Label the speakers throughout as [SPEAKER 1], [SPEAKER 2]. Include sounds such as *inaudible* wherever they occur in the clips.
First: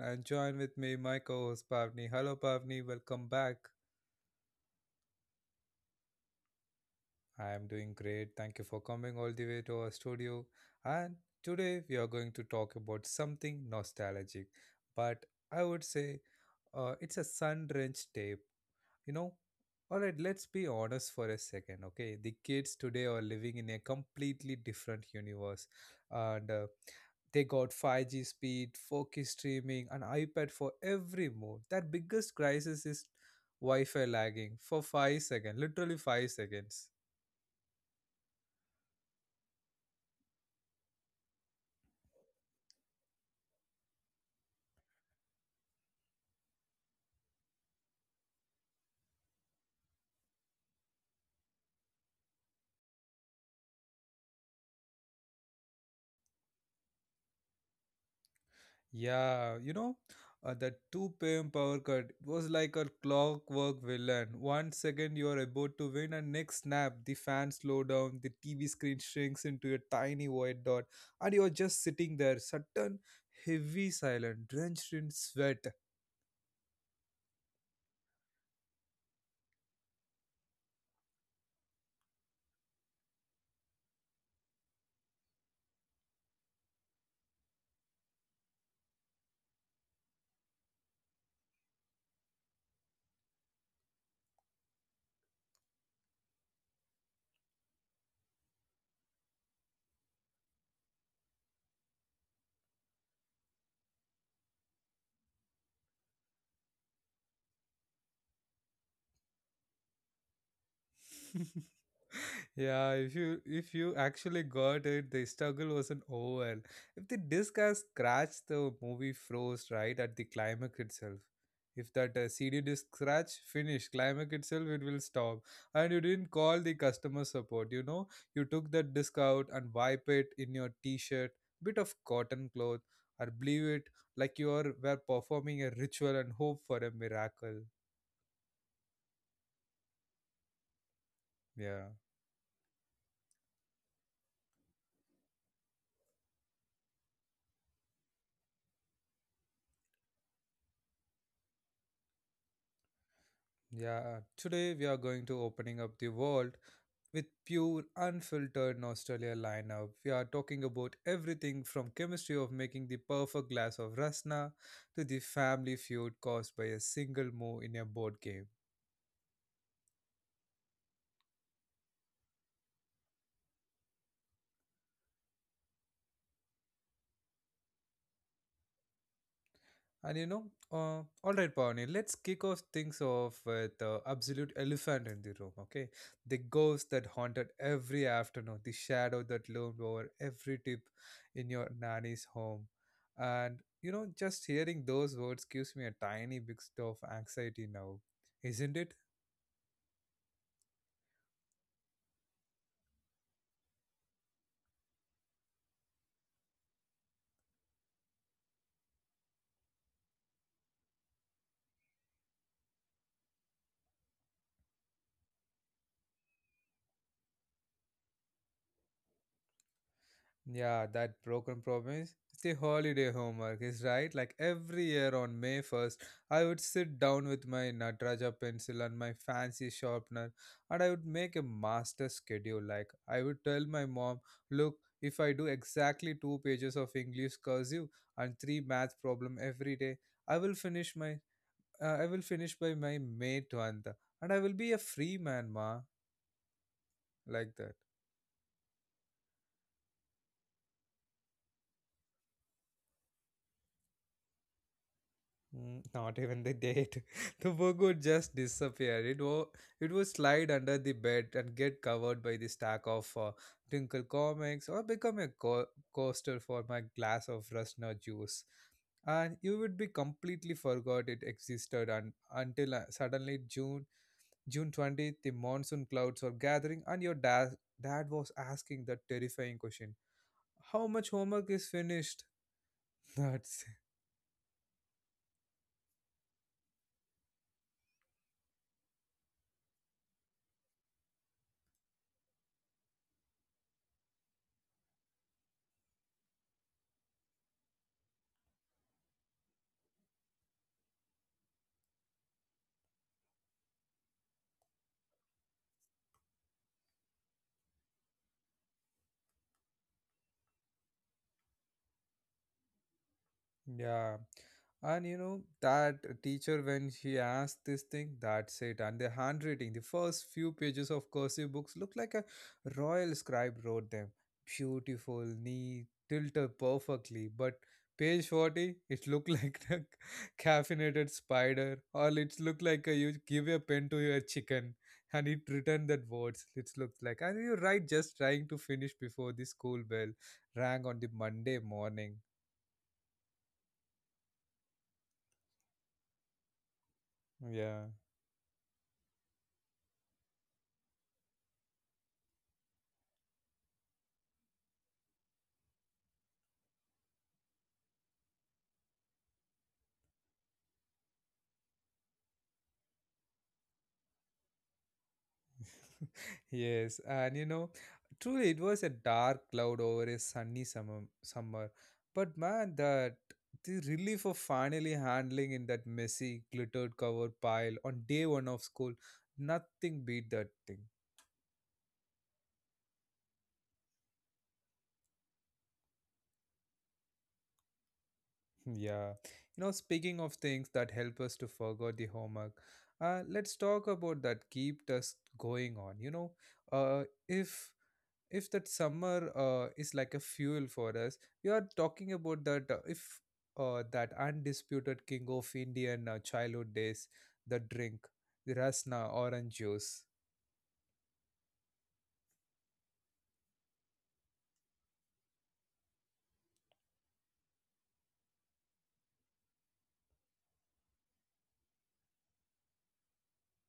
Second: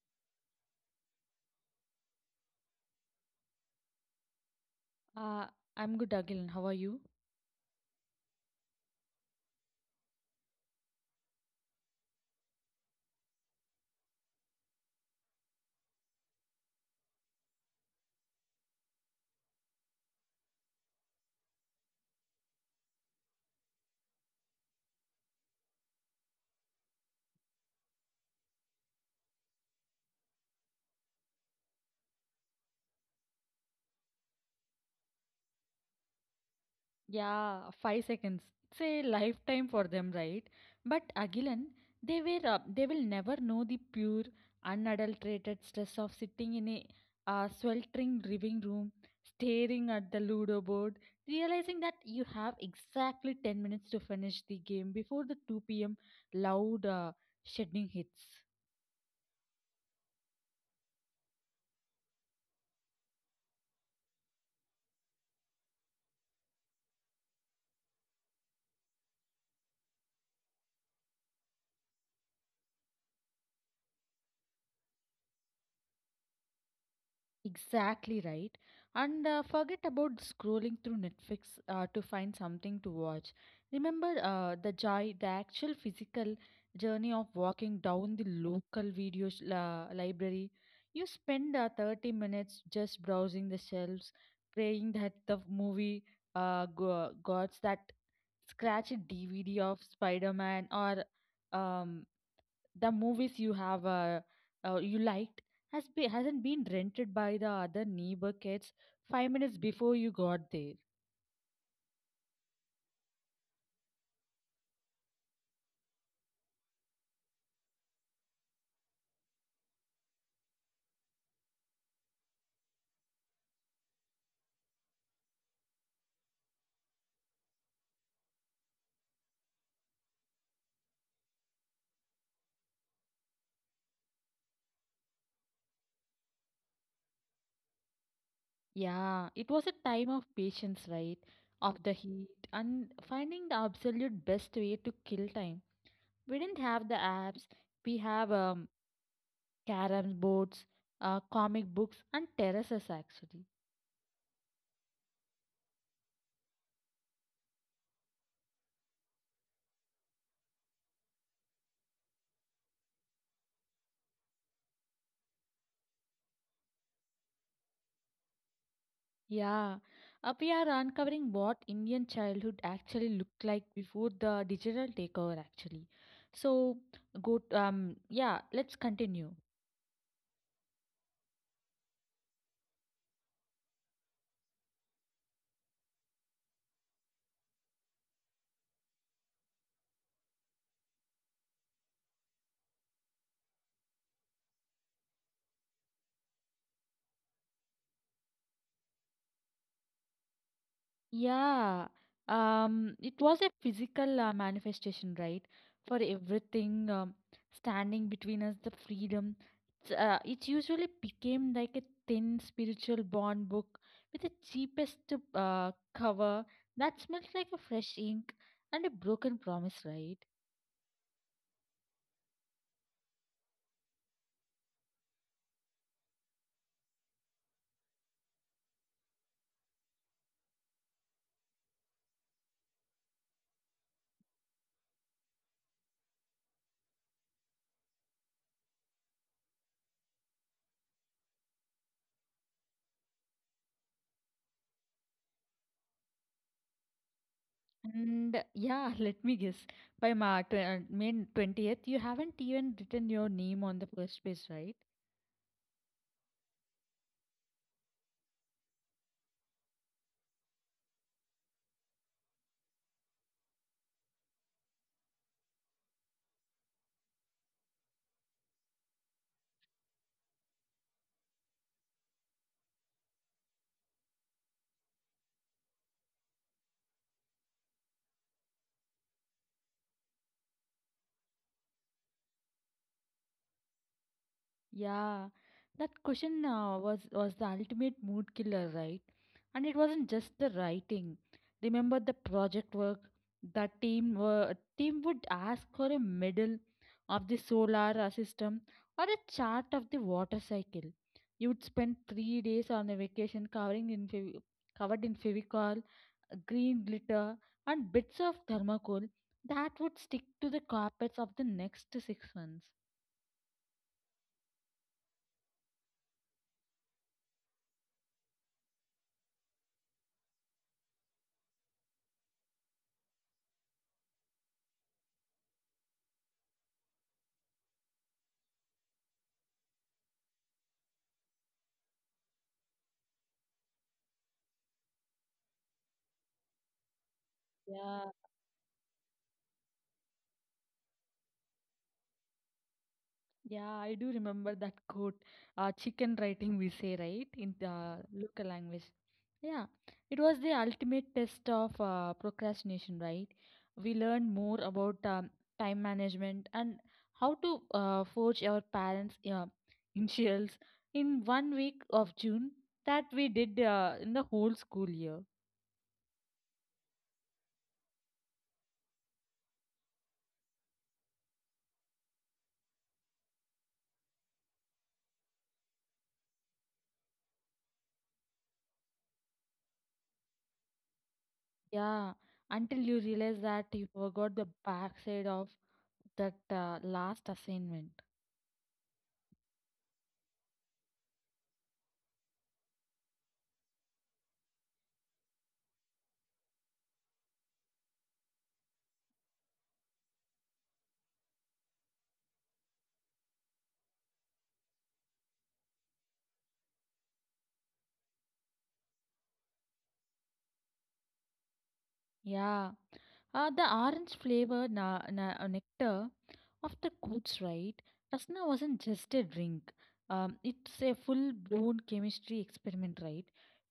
[SPEAKER 1] and join with me my co-host Pavni. Hello Pavni, welcome back.
[SPEAKER 2] Uh, I'm good, Agilan. How are you?
[SPEAKER 1] I am doing great. Thank you for coming all the way to our studio. And today we are going to talk about something nostalgic, but I would say it's a sun-drenched day You know, all right, let's be honest for a second, okay? The kids today are living in a completely different universe, and they got 5G speed, 4K streaming, an iPad for every move. That biggest crisis is Wi-Fi lagging for 5 seconds, literally 5 seconds.
[SPEAKER 2] Yeah, 5 seconds. It's a lifetime for them, right? But Agilan, they will never know the pure, unadulterated stress of sitting in a sweltering living room, staring at the Ludo board, realizing that you have exactly 10 minutes to finish the game before the 2 p.m. loud shedding hits.
[SPEAKER 1] Yeah, that 2 p.m. power cut was like a clockwork villain. 1 second you are about to win, and next snap, the fan slow down, the TV screen shrinks into a tiny white dot, and you're just sitting there, sudden, heavy, silent, drenched in sweat.
[SPEAKER 2] Exactly right. And forget about scrolling through Netflix to find something to watch. Remember the joy, the actual physical journey of walking down the local library. You spend 30 minutes just browsing the shelves, praying that the movie got that scratched DVD of Spider Man or um, the movies you have you liked hasn't been rented by the other neighbor kids 5 minutes before you got there.
[SPEAKER 1] *laughs* Yeah, if you actually got it, the struggle wasn't over. If the disc has scratched, the movie froze right at the climax itself. If that CD disc scratch finish climax itself, it will stop. And you didn't call the customer support. You know, you took that disc out and wipe it in your T-shirt, bit of cotton cloth, or believe it like you are were performing a ritual and hope for a miracle.
[SPEAKER 2] Yeah, it was a time of patience, right? Of
[SPEAKER 1] Yeah.
[SPEAKER 2] the heat and finding the absolute best way to kill time. We didn't have the apps. We have carom boards, comic books, and terraces actually.
[SPEAKER 1] Yeah, today we are going to opening up the world with pure, unfiltered nostalgia lineup. We are talking about everything from chemistry of making the perfect glass of rasna to the family feud caused by a single move in a board game.
[SPEAKER 2] Yeah, we are uncovering what Indian childhood actually looked like before the digital takeover, actually. So, yeah, let's continue.
[SPEAKER 1] And you know, all right, Pawani, let's kick off things off with the absolute elephant in the room, okay? The ghost that haunted every afternoon, the shadow that loomed over every tip in your nanny's home. And, you know, just hearing those words gives me a tiny bit of anxiety now, isn't it?
[SPEAKER 2] Yeah, it was a physical manifestation, right? For everything standing between us, the freedom. It usually became like a thin spiritual bond book with the cheapest cover that smells like a fresh ink and a broken promise, right?
[SPEAKER 1] Yeah, that broken promise. It's a holiday homework, is right? Like every year on May 1st, I would sit down with my Nataraja pencil and my fancy sharpener and I would make a master schedule. Like I would tell my mom, look, if I do exactly two pages of English cursive and three math problem every day, I will finish by my May 20th and I will be a free man, ma, like that.
[SPEAKER 2] And yeah, *laughs* let me guess. By my tw May 20th, you haven't even written your name on the first page, right?
[SPEAKER 1] Mm, not even the date. *laughs* The book would just disappear. It would slide under the bed and get covered by the stack of Twinkle comics or become a coaster for my glass of Rusna juice. And you would be completely forgot it existed and until suddenly June 20th, the monsoon clouds are gathering and your dad was asking that terrifying question. How much homework is finished? *laughs* That's.
[SPEAKER 2] Yeah, that question was the ultimate mood killer, right? And it wasn't just the writing. Remember the project work. The team would ask for a medal of the solar system or a chart of the water cycle. You would spend 3 days on a vacation covering in fev covered in Fevicol green glitter, and bits of thermocol that would stick to the carpets of the next 6 months.
[SPEAKER 1] Yeah. And you know, that teacher, when she asked this thing, that's it. And the handwriting, the first few pages of cursive books look like a royal scribe wrote them. Beautiful, neat, tilted perfectly. But page 40, it looked like *laughs* a caffeinated spider, or it looked like a, you give a pen to your chicken and it returned that words. It looked like. And you're right,
[SPEAKER 2] Yeah,
[SPEAKER 1] just trying to finish before the school bell rang on the Monday morning.
[SPEAKER 2] yeah, I do remember that quote. Chicken writing, we say, right, in
[SPEAKER 1] Yeah.
[SPEAKER 2] the local language. Yeah, it was the ultimate test of procrastination, right? We learned more about time management and how to forge our parents' initials in one week of June that we did in the whole school year.
[SPEAKER 1] *laughs* Yes, and you know, truly it was a dark cloud over a sunny summer. But man, that the relief of finally handling in that messy glittered cover pile on day one of school, nothing beat that thing.
[SPEAKER 2] Yeah, until you realize that you forgot the backside of that last assignment.
[SPEAKER 1] *laughs* Yeah. You know, speaking of things that help us to forget the homework, let's talk about that keep us going on. You know, uh, if if that summer is like a fuel for us we are talking about that if that undisputed king of indian childhood days the drink the rasna orange juice.
[SPEAKER 2] Yeah, the orange flavor nectar of the goods, right? Rasna wasn't just a drink. It's a full-blown chemistry experiment, right?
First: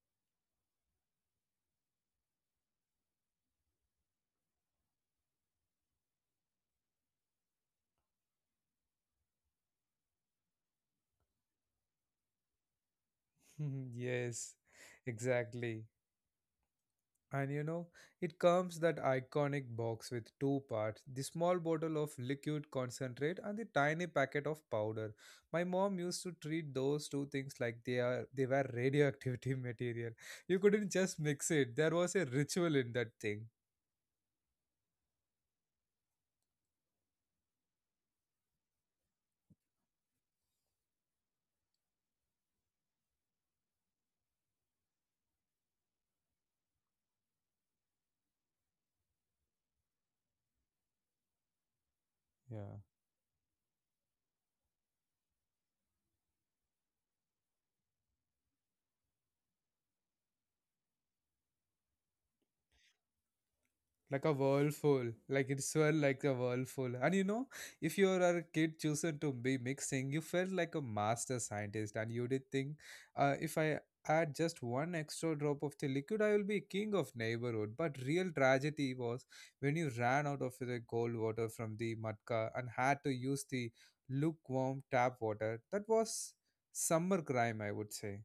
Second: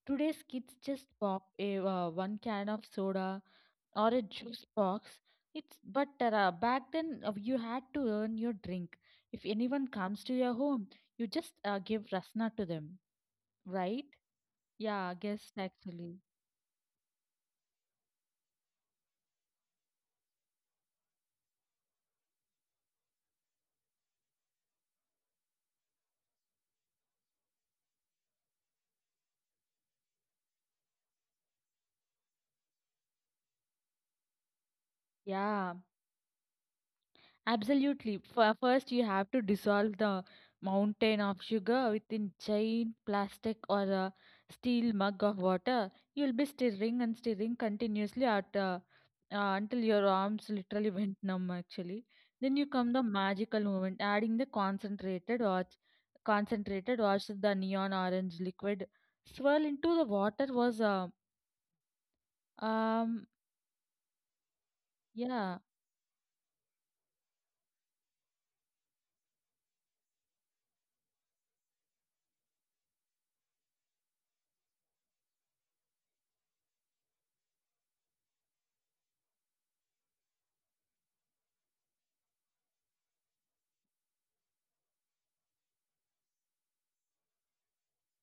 [SPEAKER 2] Today's kids just pop a one can of soda or a juice box. It's but back then you had to earn your drink. If anyone comes to your home, you just give rasna to them,
[SPEAKER 1] *laughs*
[SPEAKER 2] right?
[SPEAKER 1] Yes,
[SPEAKER 2] Yeah, guest
[SPEAKER 1] exactly.
[SPEAKER 2] actually.
[SPEAKER 1] And you know, it comes that iconic box with two parts the small bottle of liquid concentrate and the tiny packet of powder. My mom used to treat those two things like they were radioactivity *laughs* material. You couldn't just mix it. There was a ritual in that thing.
[SPEAKER 2] Yeah, absolutely. First, you have to dissolve the mountain of sugar within giant plastic or a steel mug of water. You'll be stirring and stirring continuously until your arms literally *laughs* went numb, actually. Then you
[SPEAKER 1] Yeah.
[SPEAKER 2] come the magical moment, adding the concentrated watch, the neon orange liquid. Swirl into the water was, um,
[SPEAKER 1] Like a whirlpool like
[SPEAKER 2] yeah.
[SPEAKER 1] it swirl like a whirlpool and you know if you are a kid chosen to be mixing you felt like a master scientist and you did think, if I add just one extra drop of the liquid I will be king of neighborhood. But real tragedy was when you ran out of the cold water from the matka and had to use the lukewarm tap water. That was summer crime, I would say.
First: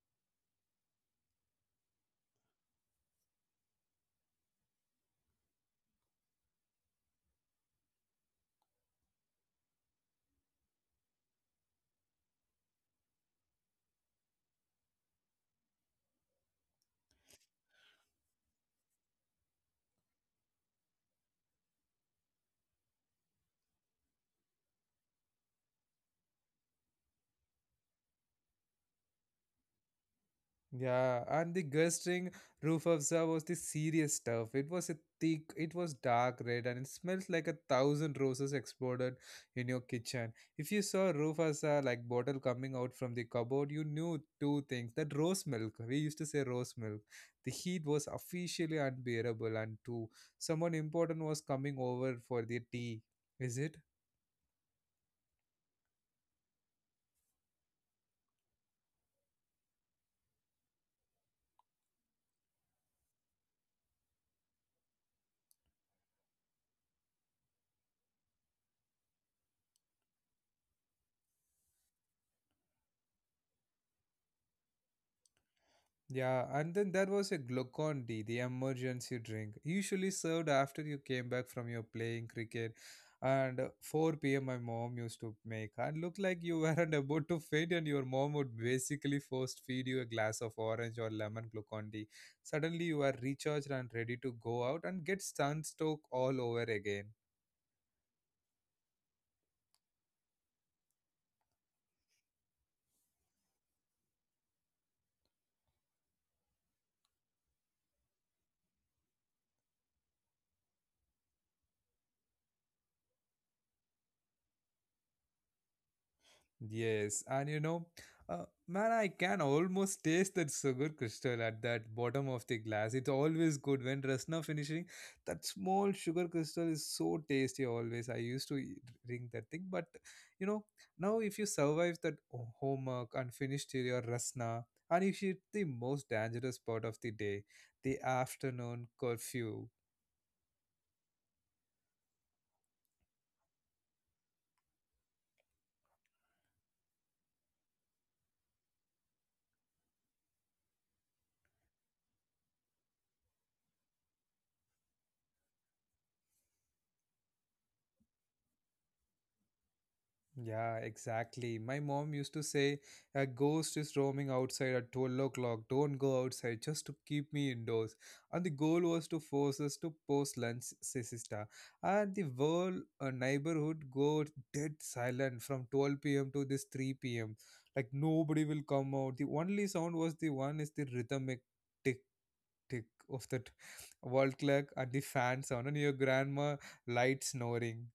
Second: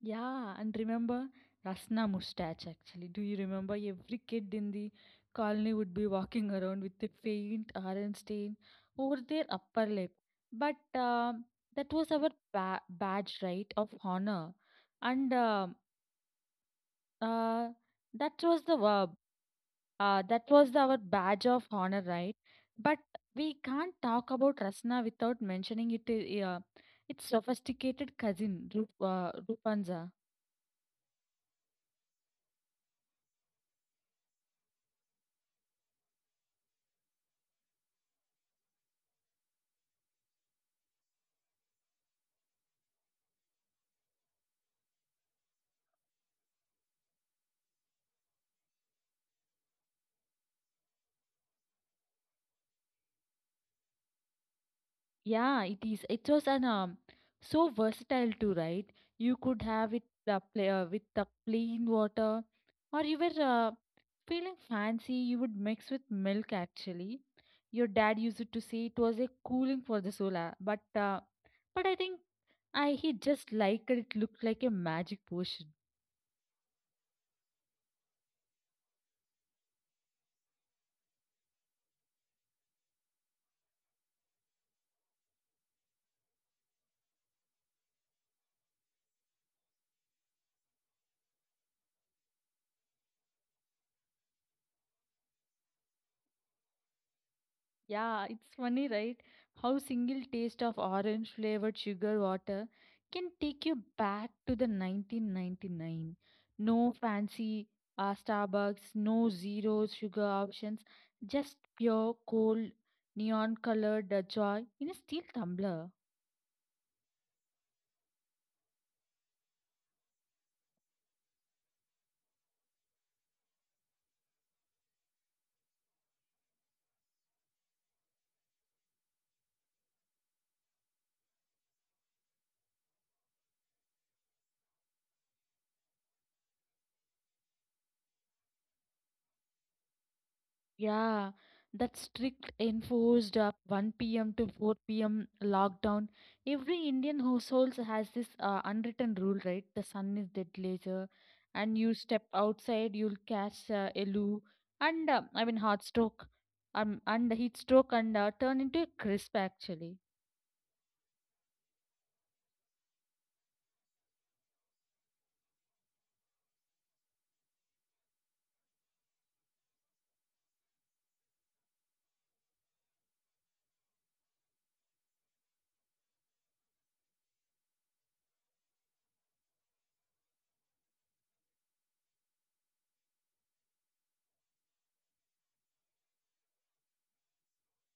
[SPEAKER 2] Yeah, and remember Rasna mustache actually. Do you remember every kid in the colony would be walking *laughs* around with a faint orange stain over their upper lip? But that was our badge, right, of honor. And uh, that was the verb. That was our badge of honor, right? But we can't talk about Rasna without mentioning it. Its sophisticated cousin, Rupanza.
[SPEAKER 1] Yeah, and the gushing roof of Zha was the serious stuff. It was a thick, it was dark red, and it smelled like a thousand roses exploded in your kitchen. If you saw roof of Zha, like bottle coming out from the cupboard, you knew two things. That rose milk, we used to say rose milk. The heat was officially unbearable, and two, someone important was coming over for the tea. Is it?
[SPEAKER 2] Yeah, it is. It was an so versatile too, right? You could have it with the plain water, or you were feeling fancy, you would mix with milk actually. Your dad used to say it was a cooling for the soul, but I think I he just liked it. It looked like a magic potion.
[SPEAKER 1] Yeah, and then there was a Glucon D, the emergency drink, usually served after you came back from your playing cricket. And 4 p.m., my mom used to make, and looked like you *laughs* weren't about to faint, and your mom would basically first feed you a glass of orange or lemon Glucon D. Suddenly, you are recharged and ready to go out and get sunstroke all over again.
[SPEAKER 2] Yeah, it's funny, right? How single taste of orange flavored sugar water can take you back to the 1999. No fancy Starbucks, no zero sugar options, just pure cold neon colored joy in a steel tumbler.
[SPEAKER 1] Yes, and you know, man, I can almost taste that sugar crystal at that bottom of the glass. It's always good when Rasna finishing. That small sugar crystal is so tasty always. I used to drink that thing, but you know, now if you survive that homework and finish till your Rasna, and if it's the most dangerous part of the day, the afternoon curfew.
[SPEAKER 2] Yeah, that strict enforced 1 p.m. to 4 p.m. lockdown. Every Indian households has this unwritten rule, right? The sun is dead later, and you step outside, you'll catch a loo and I mean heart stroke, and heat stroke, and turn into a crisp actually.
[SPEAKER 1] Yeah, exactly. My mom used to say, a ghost is roaming outside at 12 o'clock. Don't go outside just to keep me indoors. And the goal was to force us to post lunch, sister. And the whole neighborhood go dead silent from 12 p.m. to this 3 p.m. Like nobody will come out. The only sound was the one is the rhythmic tick tick of that wall clock and the fan sound and your grandma light snoring.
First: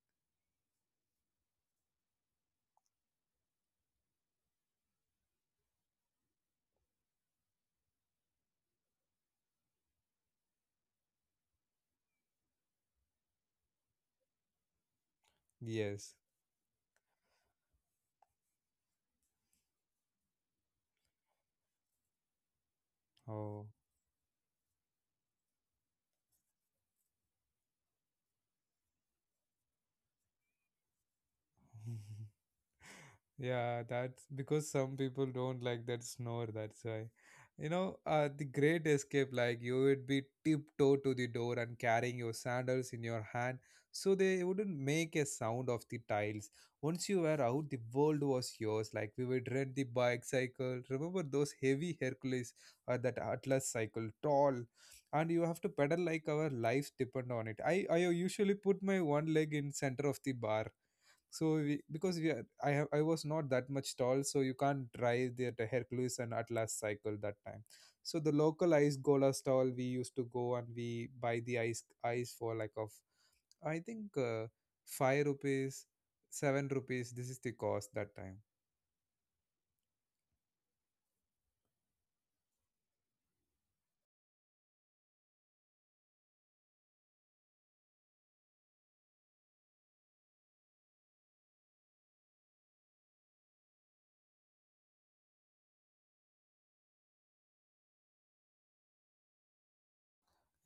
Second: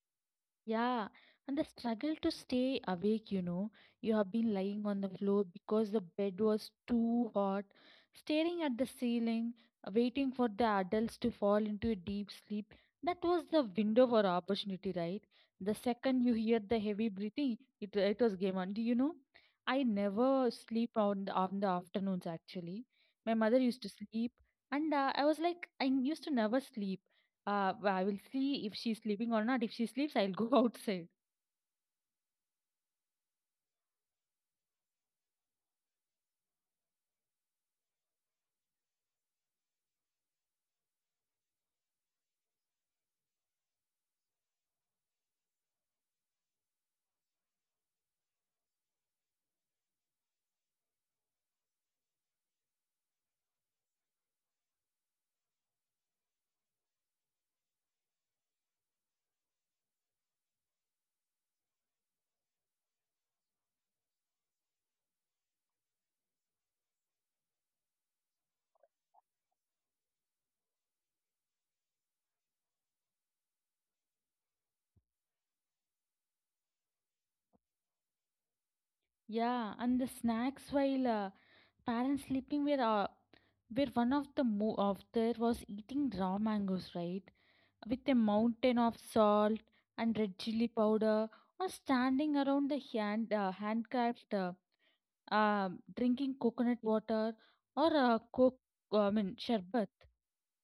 [SPEAKER 2] Yeah, and the struggle to stay awake, you know. You have been lying on the floor because the bed was too hot, staring at the ceiling, waiting for the adults to fall into a deep sleep. That was the window for opportunity, right? The
[SPEAKER 1] Yes.
[SPEAKER 2] second you hear the heavy breathing, it was game on. Do you know? I never sleep on the afternoons actually. My mother
[SPEAKER 1] Oh.
[SPEAKER 2] used to sleep, and I was like, I used to never sleep I will see if she's sleeping or not. If she sleeps, I'll go *laughs* outside.
[SPEAKER 1] *laughs* Yeah, that's because some people don't like that snore. That's why, the great escape, like you would be tiptoe to the door and carrying your sandals in your hand so they wouldn't make a sound of the tiles. Once you were out, the world was yours. Like we would rent the bike cycle. Remember those heavy Hercules or that Atlas cycle, tall, and you have to pedal like our lives depend on it. I usually put my one leg in center of the bar so we, because we are, I was not that much tall, so you can't drive the Hercules and Atlas cycle that time. So the local ice gola stall we used to go and we buy the ice for like of I think five rupees, seven rupees. This is the cost that time.
[SPEAKER 2] Yeah, and the snacks while parents sleeping were where one of of there was eating raw mangoes, right? With a mountain of salt and red chili powder, or standing around the handcrafts, drinking coconut water or coke. I mean sherbet.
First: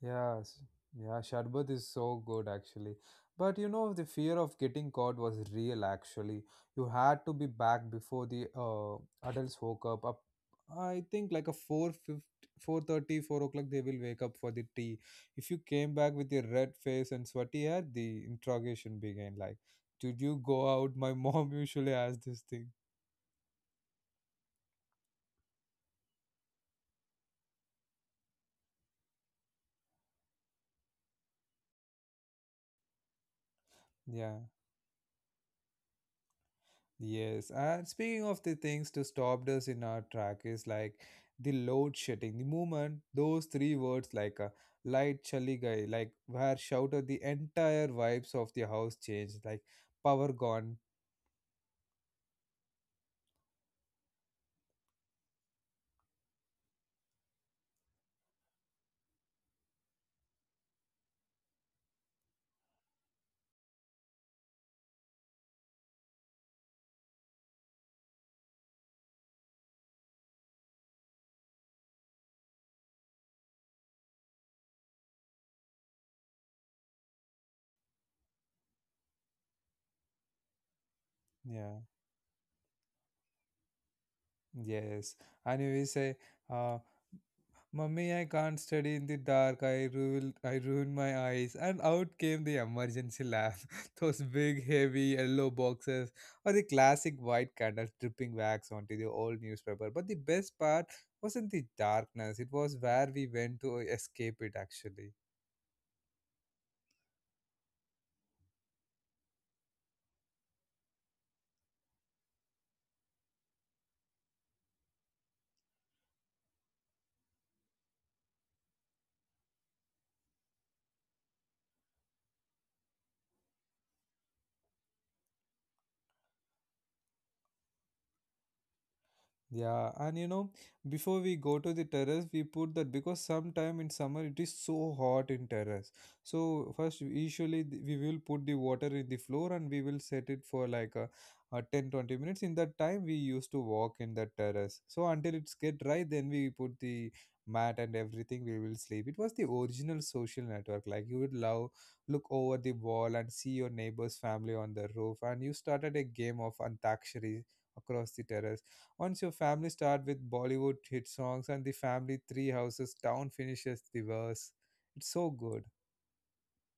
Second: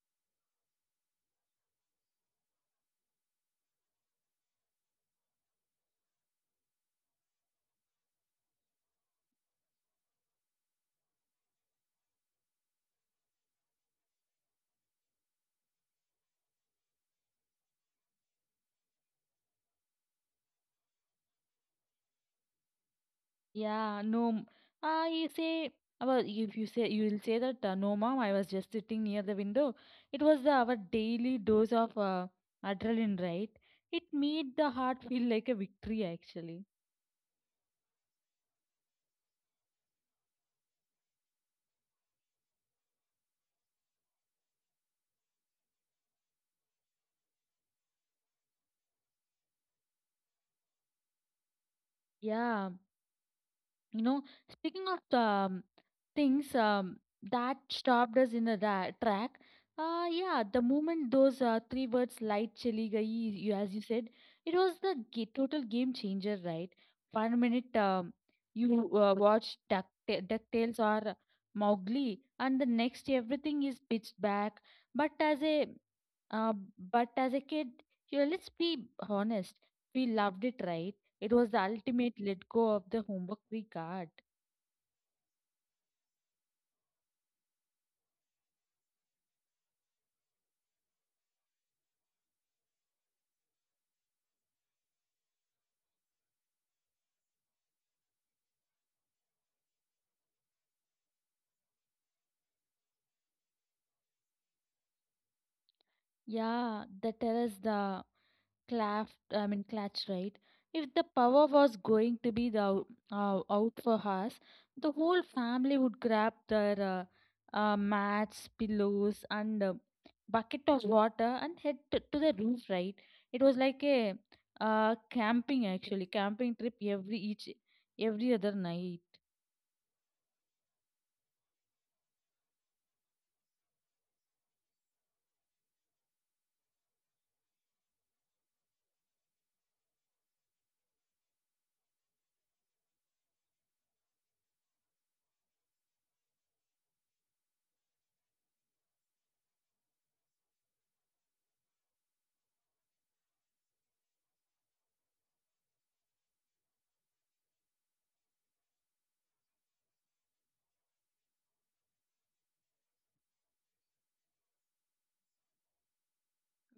[SPEAKER 1] Yes, yeah, Sharbat is so good actually. But you know, the fear of getting caught was real actually. You had to be back before the adults woke up. Up, I think like a 4:50, 4:30, 4 o'clock they will wake up for the tea. If you came back with your red face and sweaty hair, the interrogation began. Like, did you go out? My mom *laughs* usually asks this thing.
[SPEAKER 2] Yeah, no. You say about if you say you will say that no, mom, I was just sitting near the window. It was our daily dose of adrenaline, right? It
[SPEAKER 1] Yeah.
[SPEAKER 2] made the heart feel like a victory, actually.
[SPEAKER 1] Yes, and speaking of the things to stop us in our track is like the load shedding. The moment those three words like a light chali gai, like where shouted the entire vibes of the house changed, like power gone.
[SPEAKER 2] Yeah, you know, speaking of things that stopped us in the track, yeah, the moment those three words light chali gayi, you, as you said, it was the total game changer, right? One minute you watch DuckTales or Mowgli, and the next everything is pitched back. But as a uh, but as a kid, you know, let's be honest, we loved it, right? It was the
[SPEAKER 1] Yeah.
[SPEAKER 2] ultimate let go of the homework we got.
[SPEAKER 1] Yes, and you say, uh, "Mummy, I can't study in the dark. I ruin my eyes." And out came the emergency lamp, *laughs* those big, heavy yellow boxes, or the classic white candles dripping wax onto the old newspaper. But the best part wasn't the darkness; it was where we went to escape it, actually.
[SPEAKER 2] Yeah, the terrace, the claft, I mean, clutch, right? If the power was going to be the out for us, the whole family would grab their mats, pillows, and bucket of water and head to the roof, right? It was like a camping actually, camping trip every other night.
[SPEAKER 1] Yeah, and you know, before we go to the terrace, we put that because sometime in summer it is so hot in terrace. So first, usually we will put the water in the floor and we will set it for like a 10 20 minutes. In that time, we used to walk in that terrace. So until it's get dry, then we put the mat and everything. We will sleep. It was the original social network. Like you would love look over the wall and see your neighbor's family on the roof, and you started a game of antakshari across the terrace once your family start with Bollywood hit songs and the family three houses down finishes the verse. It's so good.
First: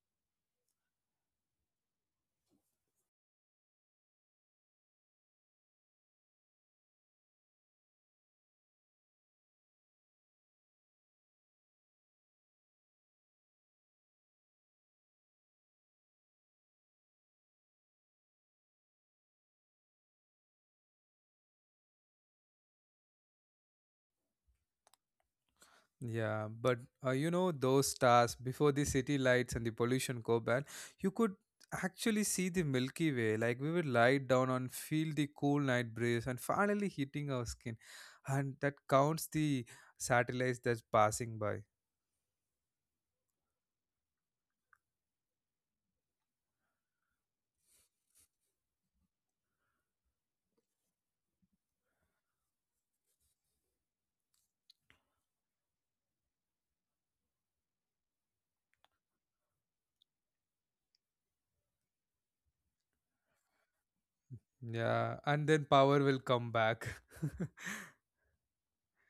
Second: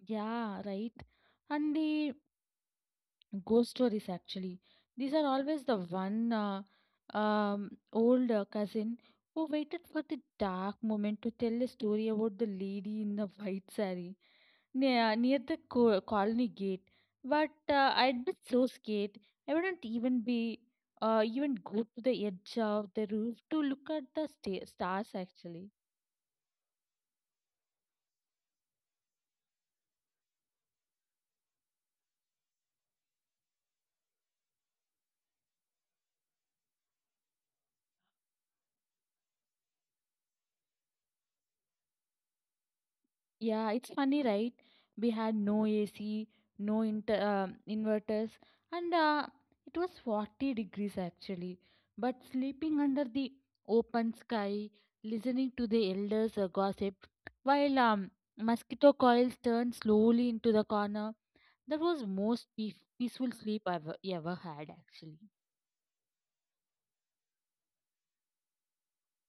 [SPEAKER 2] Yeah, right. And the ghost stories actually these are always the one old cousin who waited for the dark moment to tell a story about the lady in the white saree near the colony gate. But I'd be so scared I wouldn't even be even go to the edge of the roof to look at the stars actually.
[SPEAKER 1] Yeah, but you know those stars before the city lights and the pollution go bad, you could actually see the Milky Way. Like we would lie down and feel the cool night breeze and finally hitting our skin, and that counts the satellites that's passing by.
[SPEAKER 2] Yeah, it's funny, right? We had no AC, no inter inverters, and it was 40 degrees actually. But sleeping under the open sky, listening to the elders' gossip, while mosquito coils turned slowly into the corner, that was most peaceful sleep I've ever had actually.
[SPEAKER 1] Yeah, and then power will come back. *laughs*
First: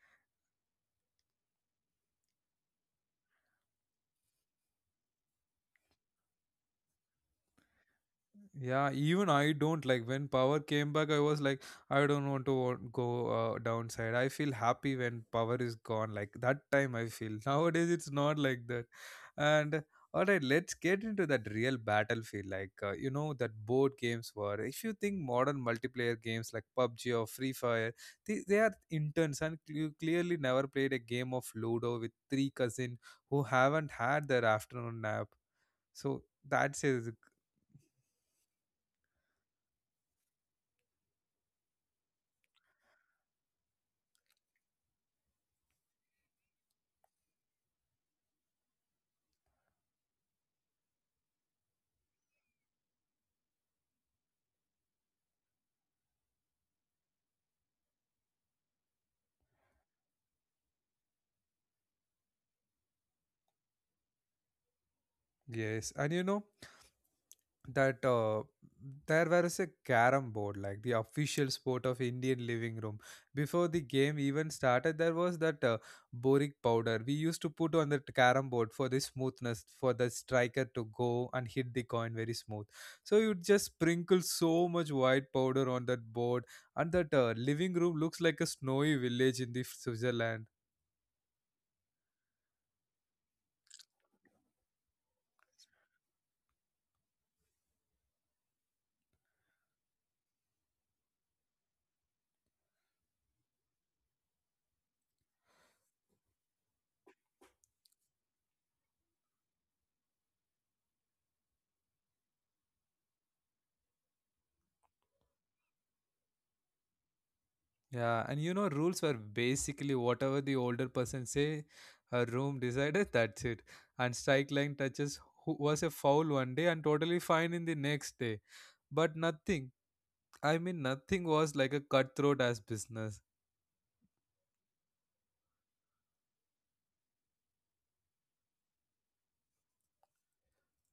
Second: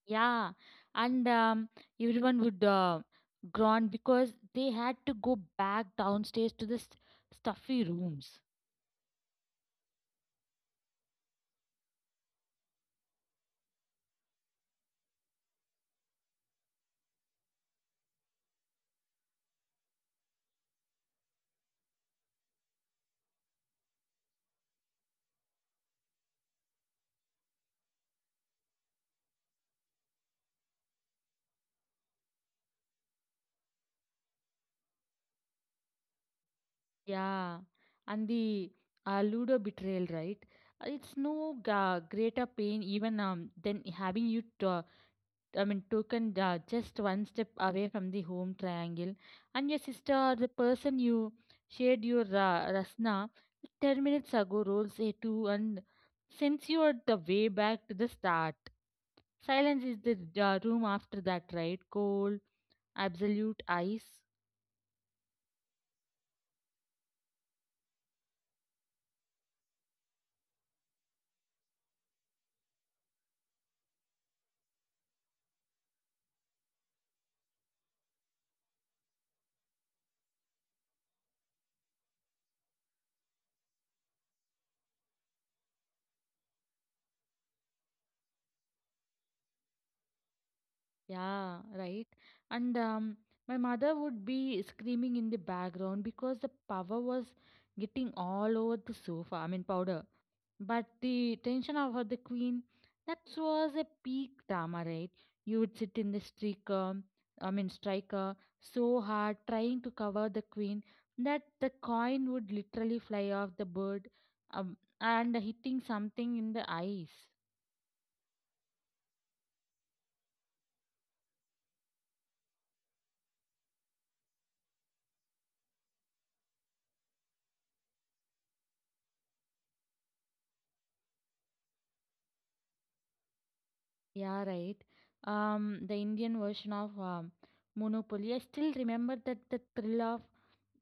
[SPEAKER 2] Yeah, and everyone would groan because they had to go back downstairs to the stuffy rooms.
[SPEAKER 1] Yeah, even I don't like when power came back. I was like, I don't want to go downside. I feel happy when power is gone. Like that time, I feel *laughs* nowadays it's not like that. And all right, let's get into that real battlefield. Like you know that board games were. If you think modern multiplayer games like PUBG or Free Fire, they are intense, and you clearly never played a game of Ludo with three cousins who haven't had their afternoon nap. So that's it.
[SPEAKER 2] Yeah, and the Ludo betrayal, right? It's no greater pain even than having I mean, taken just one step away from the home triangle, and your sister or the person you shared your rasna 10 minutes ago rolls a two and sends you at the way back to the start. Silence is the room after that, right? Cold, absolute ice.
[SPEAKER 1] Yes, and you know that there was a carom board like the official sport of Indian living room. Before the game even started, there was that boric powder we used to put on the carom board for the smoothness, for the striker to go and hit the coin very smooth. So you just sprinkle so much white powder on that board, and that living room looks like a snowy village in the Switzerland.
[SPEAKER 2] Yeah, right. And my mother would be screaming in the background because the power was getting all over the sofa. I mean, powder. But the tension over the queen, that was a peak drama, right? You would sit in the streaker, I mean striker, so hard trying to cover the queen that the coin would literally fly off the board and hitting something in the ice.
[SPEAKER 1] Yeah, and you know, rules were basically whatever the older person say, her room decided, that's it. And strike line touches who was a foul one day and totally fine in the next day. But nothing, I mean, nothing was like a cutthroat as business.
[SPEAKER 2] Yeah, right. The Indian version of Monopoly. I still remember that the thrill of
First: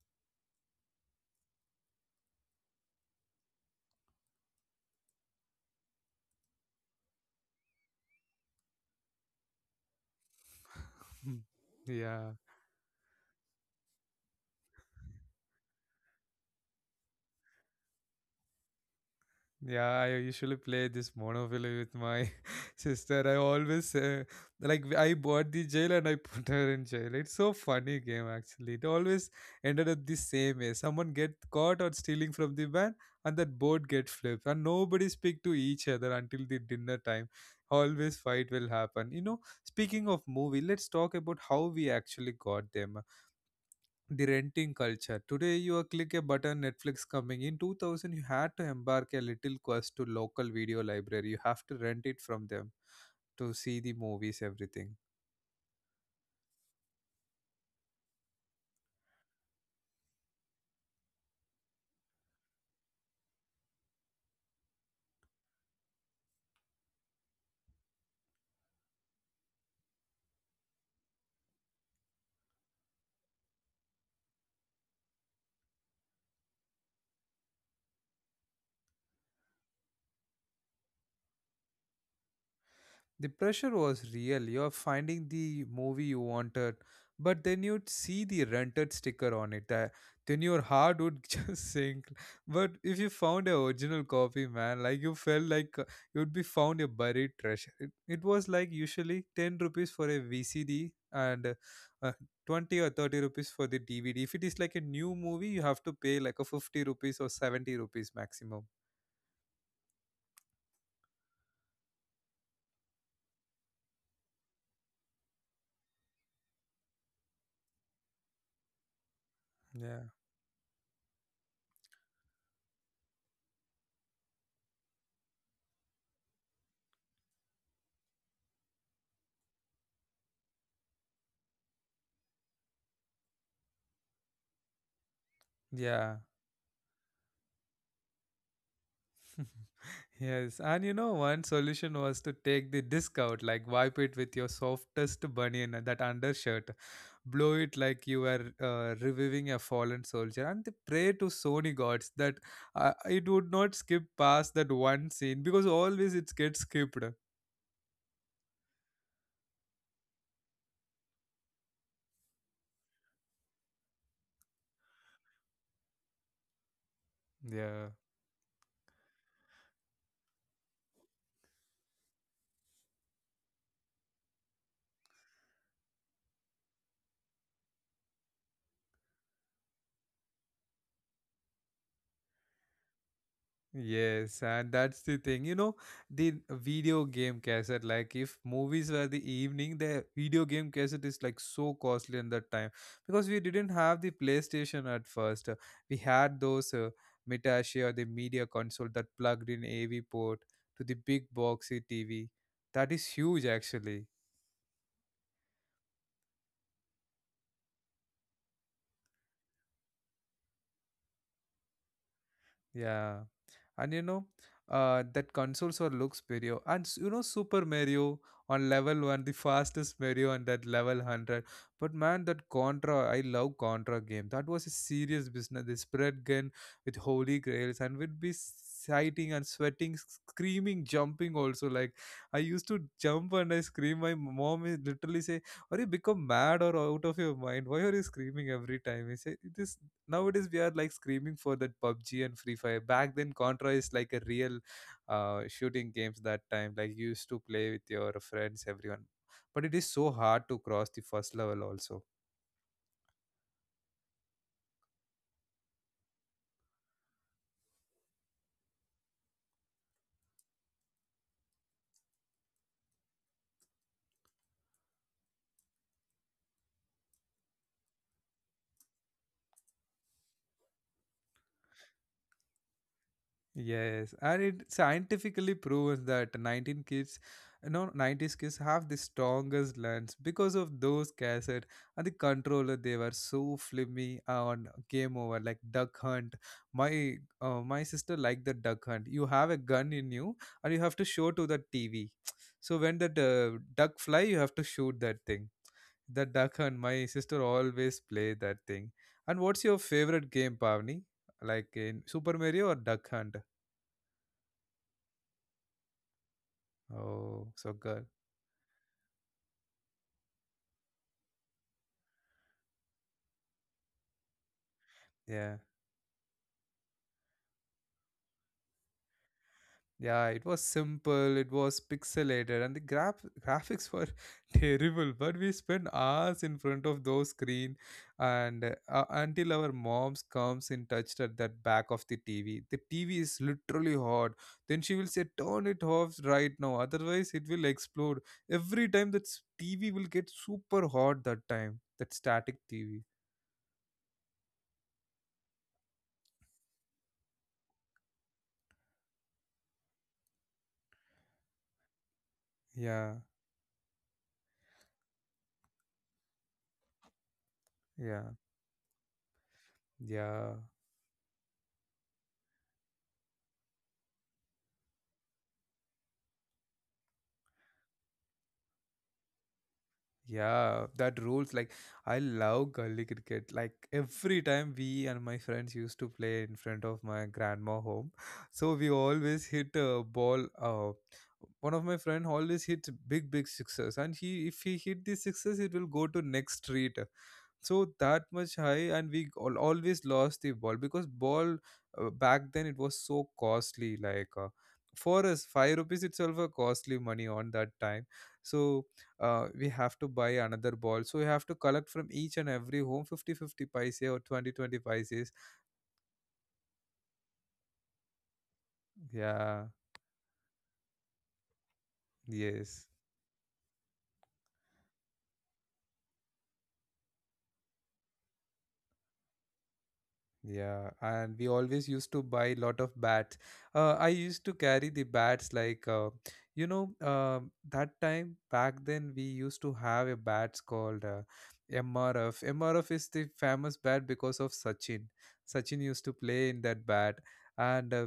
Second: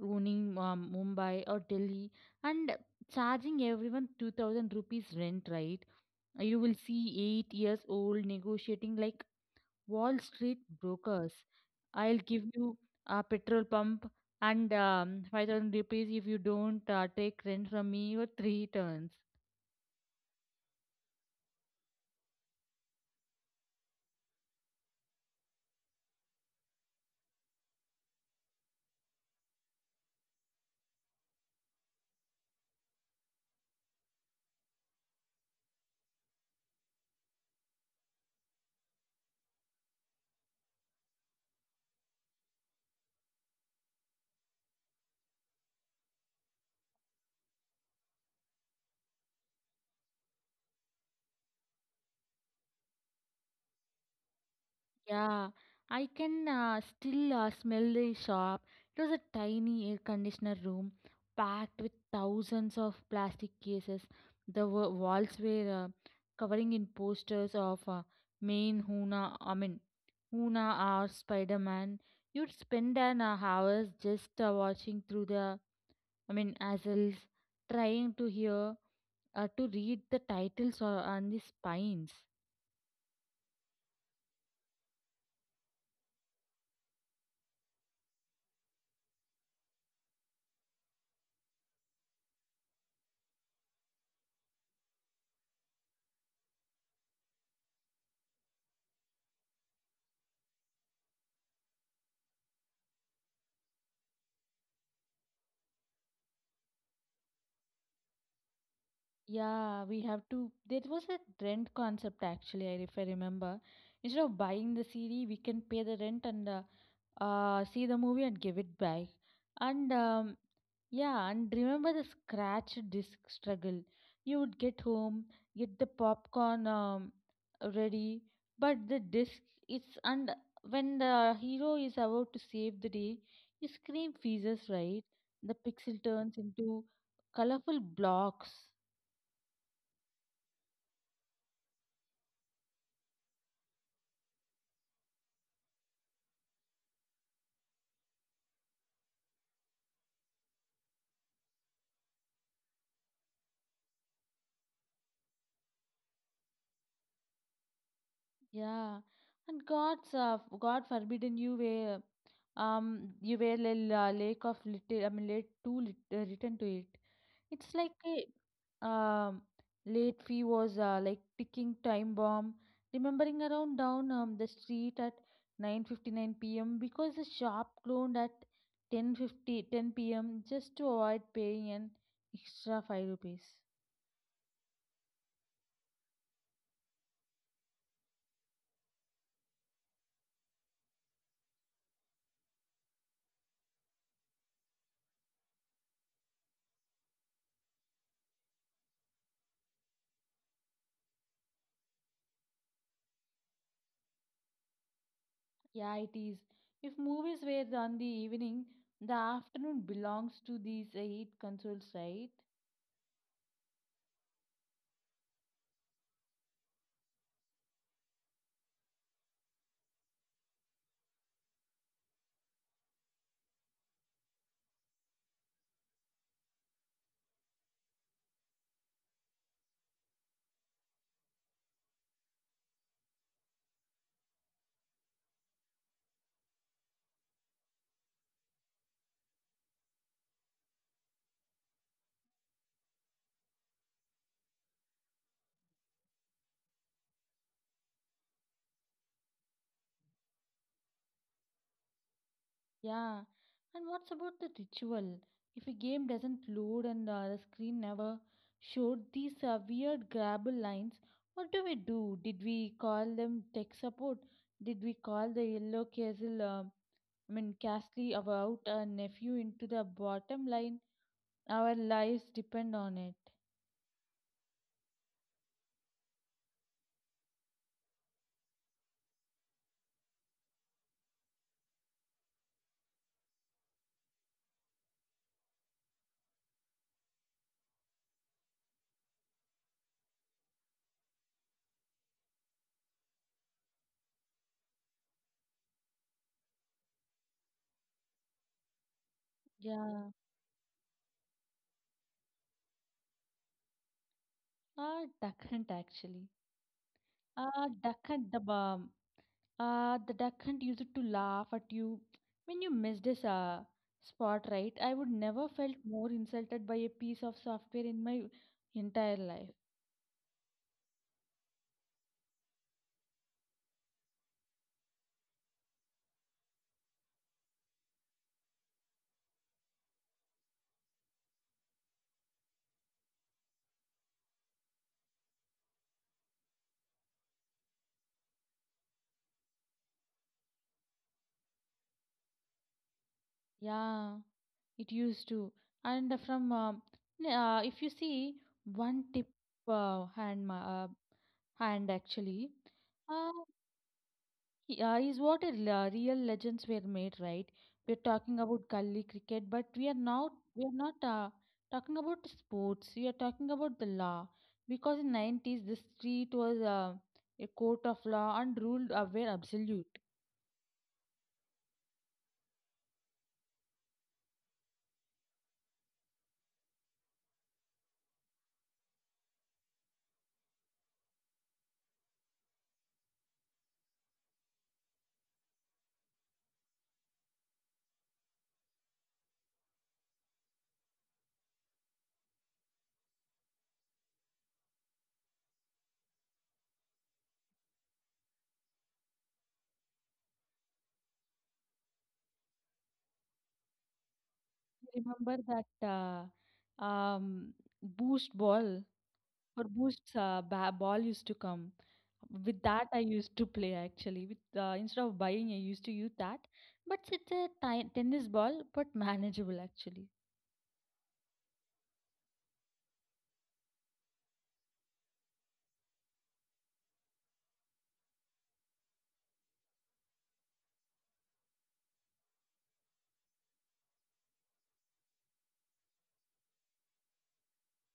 [SPEAKER 2] owning Mumbai or Delhi and charging everyone 2000 rupees rent, right? You will see 8 years old negotiating like Wall Street brokers.
[SPEAKER 1] *laughs*
[SPEAKER 2] I'll
[SPEAKER 1] Yeah.
[SPEAKER 2] give you a petrol pump and 5000 rupees if you don't take rent from me for three turns.
[SPEAKER 1] Yeah, I usually play this Monopoly with my *laughs* sister. I always like I bought the jail and I *laughs* put her in jail. It's so funny game actually. It always ended up the same way. Someone get caught or stealing from the van, and that board get flipped, and nobody speak to each other until the dinner time. Always fight will happen. You know. Speaking of movie, let's talk about how we actually got them the renting culture. Today you are click a button, Netflix coming. In 2000, you had to embark a little quest to local video library. You have to rent it from them to see the movies, everything.
[SPEAKER 2] Yeah, I can still smell the shop. It was a tiny air conditioner room packed with thousands of plastic cases. The walls were covering in posters of Maine Huna, I mean, Una or Spider Man, you'd spend an hours just watching through the, I mean, assholes, trying to hear, to read the titles or on the spines.
[SPEAKER 1] The pressure was real. You're finding the movie you wanted, but then you'd see the rented sticker on it. That then your heart would *laughs* just sink. But if you found an original copy, man, like you felt like you'd be found a buried treasure. It was like usually 10 rupees for a VCD and uh, 20 or 30 rupees for the DVD. If it is like a new movie, you have to pay like a 50 rupees or 70 rupees maximum.
[SPEAKER 2] Yeah, we have to. There was a rent concept actually, if I remember. Instead of buying the CD, we can pay the rent and see the movie and give it back. And
[SPEAKER 1] Yeah.
[SPEAKER 2] Yeah, and remember the scratch disc struggle. You would get home, get the popcorn ready, but the disc it's and when the hero is about to save the day, his screen freezes, right? The pixel
[SPEAKER 1] Yeah.
[SPEAKER 2] turns into colorful blocks.
[SPEAKER 1] Yes, and you know, one solution was to take the disc out, like wipe it with your softest bunion, that undershirt, blow it like you were reviving a fallen soldier, and they pray to Sony gods that it would not skip past that one scene because always it gets skipped.
[SPEAKER 2] Yeah, and God forbidden you were. You were lake of little, I mean, late written to it. It's
[SPEAKER 1] Yeah.
[SPEAKER 2] like a late fee was like ticking time bomb. Remembering around down the street at 9:59 p.m. because the shop closed at ten fifty ten p.m. just to avoid paying an extra 5 rupees.
[SPEAKER 1] Yes, and that's the thing. You know, the video game cassette, like if movies were the evening, the video game cassette is like so costly in that time because we didn't have the PlayStation at first. We had those Mitashi or the media console that plugged in AV port to the big boxy TV. That is huge, actually.
[SPEAKER 2] Yeah, it is. If movies were on the evening, the afternoon belongs to these eight consoles, right?
[SPEAKER 1] Yeah. And you know that console so looks superior, and you know, Super Mario on level 1, the fastest Mario on that level 100. But man, that Contra, I love Contra game, that was a serious business. They spread gun with holy grails and would be sighting and sweating, screaming, jumping also. Like I used to jump and I scream, my mom is literally say, are you become mad or out of your mind, why are you screaming every time he say this. Nowadays we are like screaming for that PUBG and Free Fire. Back then, Contra is like a real shooting games that time. Like you used to play with your friends, everyone. But it is so hard to cross the first level also.
[SPEAKER 2] Yeah, and what's about the ritual? If a game doesn't load and the screen never showed these weird grabble lines, what do we do? Did we call them tech support? Did we call the yellow castle? I mean, Castley about our nephew into the bottom line. Our lives depend on it.
[SPEAKER 1] Yes, and it scientifically proves that 19 kids, no, 90s kids have the strongest lungs because of those cassette and the controller. They were so flimmy on Game Over, like Duck Hunt. My my sister liked the Duck Hunt. You have a gun in you, and you have to show to the TV. *tsk* So when that duck fly, you have to shoot that thing. The Duck Hunt. My sister always play that thing. And what's your
[SPEAKER 2] Yeah,
[SPEAKER 1] favorite game, Pavni? Like in Super Mario or Duck Hunt?
[SPEAKER 2] Duck Hunt actually.
[SPEAKER 1] Oh, so good.
[SPEAKER 2] Duck Hunt the bomb. The duck hunt used to laugh at you when you missed a spot, right? I would
[SPEAKER 1] Yeah.
[SPEAKER 2] never felt more insulted by a piece of software in my entire life.
[SPEAKER 1] Yeah, it was simple, it was pixelated, and the graphics were *laughs* terrible. But we spent hours in front of those screen, and until our moms comes in touch at that back of the TV. The TV is literally hot. Then she will say, "Turn it off right now, otherwise it will explode." Every time that TV will get super hot that time, that static TV.
[SPEAKER 2] Yeah, it used to. And from if you see one tip hand hand actually,
[SPEAKER 1] Yeah,
[SPEAKER 2] uh, yeah, is what real legends were made, right? We're
[SPEAKER 1] yeah,
[SPEAKER 2] talking about gully cricket, but
[SPEAKER 1] yeah.
[SPEAKER 2] we are not talking about the sports. We are talking about the law because in 90s the street was a court of law and ruled were absolute.
[SPEAKER 1] Yeah, that rules. Like, I love gully cricket. Like, every time we and my friends used to play in front of my grandma home, *laughs* so we always hit a ball. One of my friend always hits big, big sixes, and he if he hit the sixes, it will go to next street, so that much high, and we always lost the ball because ball back then it was so costly, like for us 5 rupees itself a costly money on that time. So we have to buy another ball, so we have to collect from each and every home 50 fifty 50 paise or twenty twenty 20 paises.
[SPEAKER 2] Remember that boost ball
[SPEAKER 1] Yeah.
[SPEAKER 2] or boost ball used to come. With
[SPEAKER 1] Yes.
[SPEAKER 2] that I used to play actually with instead of buying I used to use that, but it's a tennis ball but *laughs* manageable actually.
[SPEAKER 1] Yeah, and we always used to buy lot of bats. I used to carry the bats like you know, that time back then we used to have a bats called MRF. MRF is the famous bat because of Sachin. Sachin used to play in that bat, and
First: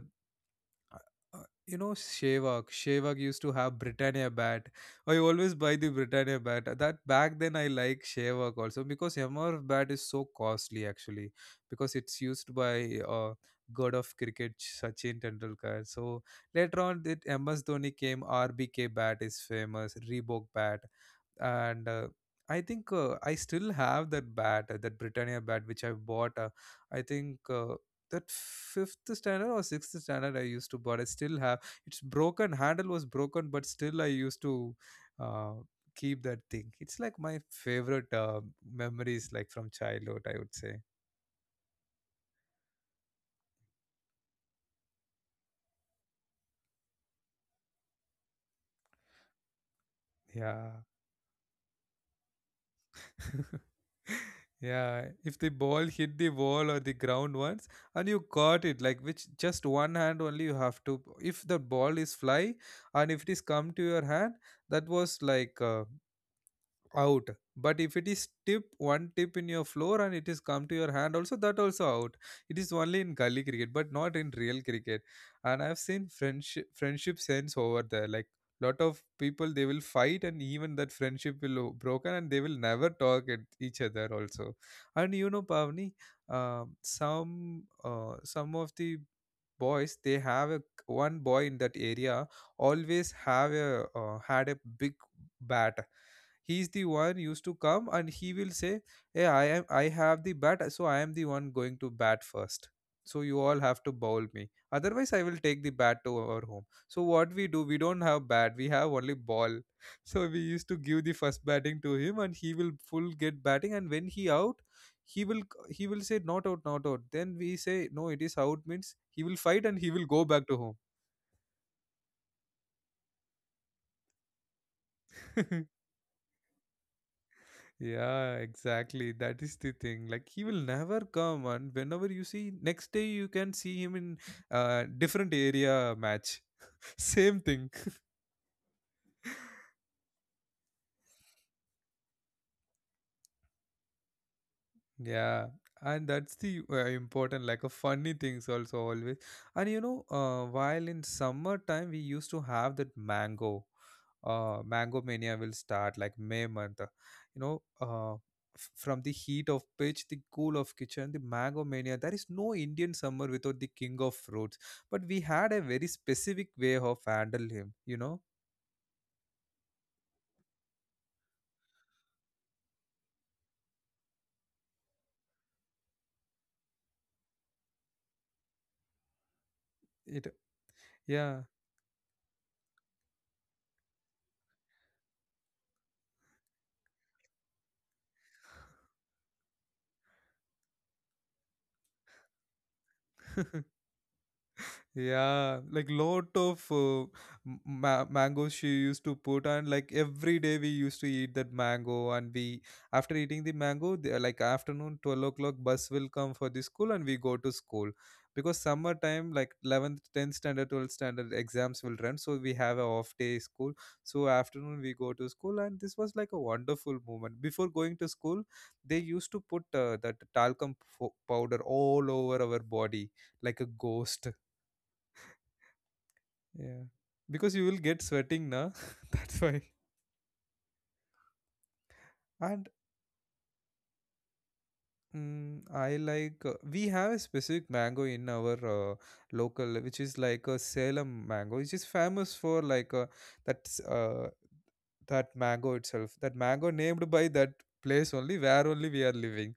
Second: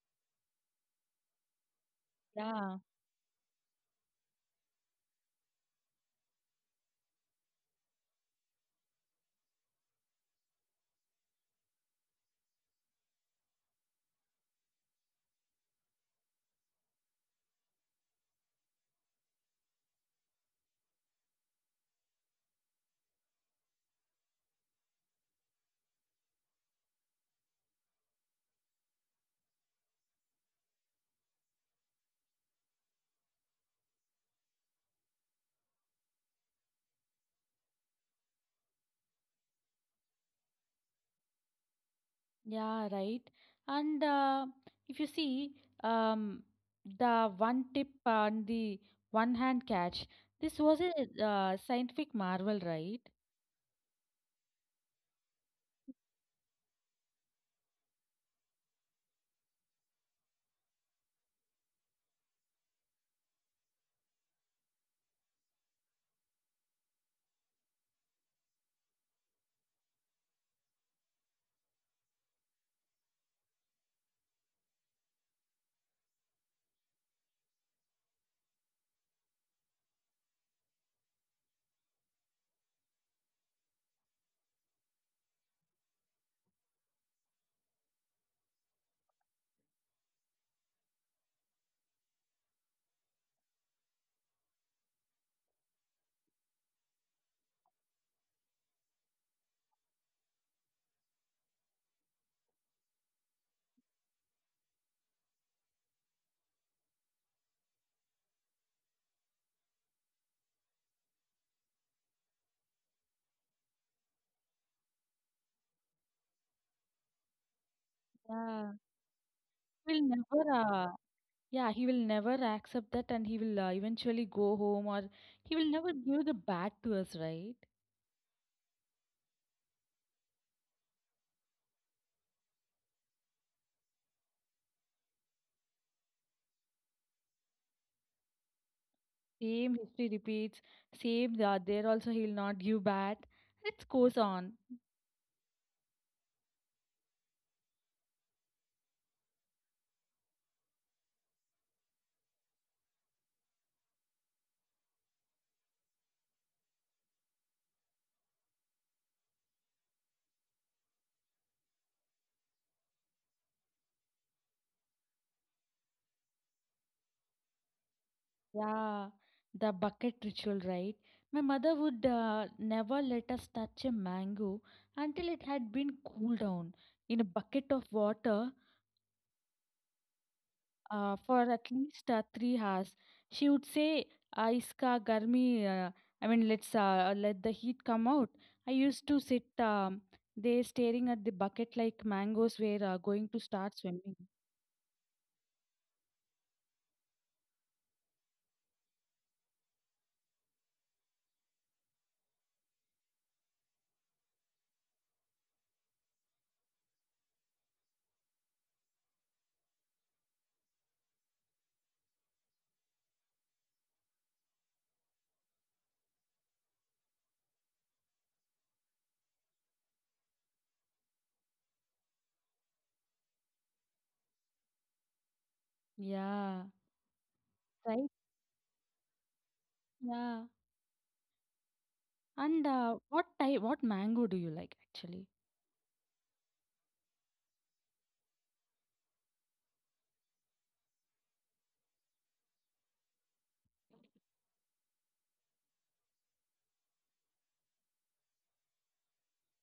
[SPEAKER 1] uh, you know Shevak.
[SPEAKER 2] Yeah,
[SPEAKER 1] Shevak used to have Britannia bat. I always buy the Britannia bat. That back then I like Shevak also because MRF bat is so costly actually because it's used by god of cricket Sachin Tendulkar. So later on, it MS Dhoni came. RBK bat is famous. Reebok bat, and I think I still have that bat, that Britannia bat which I bought, I think that fifth standard or sixth standard I used to, but I still have. It's broken, handle was broken, but still I used to uh, keep that thing. It's like my favorite memories, like from childhood, I would say.
[SPEAKER 2] yeah, right. And if you see um the one tip and the one hand catch, this
[SPEAKER 1] Yeah.
[SPEAKER 2] was a scientific marvel, right?
[SPEAKER 1] *laughs* Yeah, if the ball hit the wall or the ground once and you caught it, like which just one hand only you have to. If the ball is fly and if it is come to your hand, that was like out. But if it is tip one tip in your floor and it is come to your hand also, that also out. It is only in gully cricket but not in real cricket. And I've seen friendship sense over there, like lot of people they will fight and even that friendship will broken, and they will never talk at each other also. And you know, Pavni, some of the boys, they have a one boy in that area, always have a had a big bat. He's the one used to come, and he will say, hey, I have the bat, so I am the one going to bat first, so you all have to bowl me, otherwise I will take the bat to our home. So what we do, we don't have bat, we have only ball. *laughs* So we used to give the first batting to him, and he will full get batting, and when he out, he will he will say, not out, not out. Then we say, no, it is out
[SPEAKER 2] Yeah,
[SPEAKER 1] means he will fight, and
[SPEAKER 2] he
[SPEAKER 1] he
[SPEAKER 2] will
[SPEAKER 1] will go
[SPEAKER 2] never
[SPEAKER 1] back to home.
[SPEAKER 2] accept that, and he will eventually go home, or he will never
[SPEAKER 1] *laughs*
[SPEAKER 2] give the bat to us, right?
[SPEAKER 1] Yeah, exactly, that is the thing, like he will never come, and whenever you see next day you can see him in different area match. *laughs* Same thing.
[SPEAKER 2] Same history repeats, same that there also he'll not give bath. It goes on.
[SPEAKER 1] Yeah, and that's the important, like a funny things also always. And you know, while in summertime we used to have that mango, mango mania will start like May month. You know, from the heat of pitch, the cool of kitchen, the mango mania. There is no Indian summer without the king of fruits. But we had a very specific way of handle him. You know
[SPEAKER 2] Yeah, the bucket ritual, right? My mother would never let us touch a mango until it had been cooled down in a bucket of water
[SPEAKER 1] it.
[SPEAKER 2] for
[SPEAKER 1] Yeah.
[SPEAKER 2] at least 3 hours. She would say, "Iska garmi," I mean, let's let the heat come out. I used to sit there staring at the bucket like mangoes were going to start
[SPEAKER 1] *laughs*
[SPEAKER 2] swimming.
[SPEAKER 1] Yeah, like lot of m- ma mangoes she used to put, and like every day we used to eat that mango. And we, after eating the mango, the, like afternoon 12 o'clock, bus will come for the school, and we go to school because summertime, like 11th, 10th standard, 12th standard exams will run, so we have a off day school. So afternoon we go to school, and this was like a wonderful moment. Before going to school, they used to put that talcum powder all over our body like a ghost.
[SPEAKER 2] Yeah,
[SPEAKER 1] Yeah, because you will get
[SPEAKER 2] right?
[SPEAKER 1] sweating, na. *laughs* That's why.
[SPEAKER 2] Yeah. And
[SPEAKER 1] And
[SPEAKER 2] what type, what mango do you like actually?
[SPEAKER 1] I like, we have a specific mango in our local, which is like a Salem mango, which is famous for, like, that uh, that mango itself. That mango named by that place only, where only we are living.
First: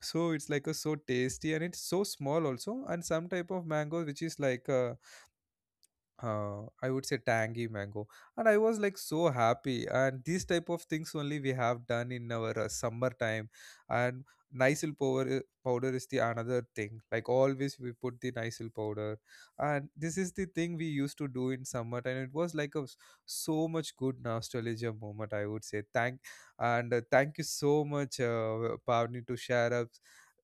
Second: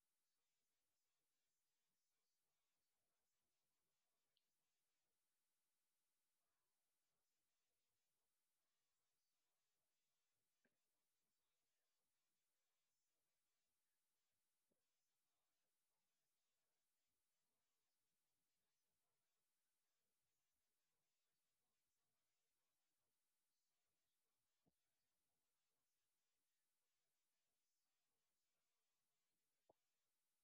[SPEAKER 1] So it's like a so tasty and it's so small also, and some type of mango which is like a I would say tangy mango, and I was like so happy. And these type of things only we have done in our summer time. And Nisil powder is the another thing. Like always, we put the Nisil powder, and this is the thing we used to do in summer. And it was like a so much good nostalgia moment. I would say thank, and thank you so much, Pavni, to share up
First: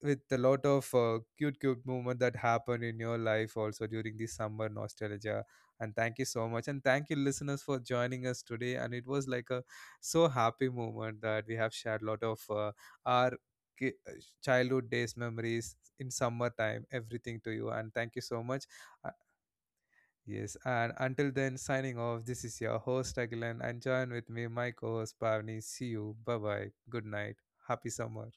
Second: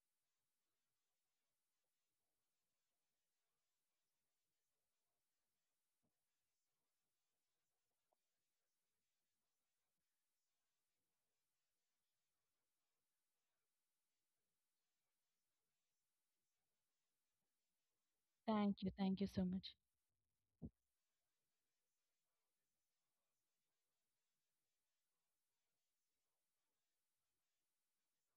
[SPEAKER 1] with a lot of cute cute moment that happened in your life also during the summer nostalgia, and thank you so much, and thank you listeners for joining us today. And it was like a so happy moment that we have shared a lot of our ki- uh, childhood days memories in summertime everything to you, and thank you so much. uh,
[SPEAKER 2] Thank you so much.
[SPEAKER 1] yes, and until then, signing off. This is your host Agilan, and join with me my co-host Pavni. See you, bye bye good night, happy summer.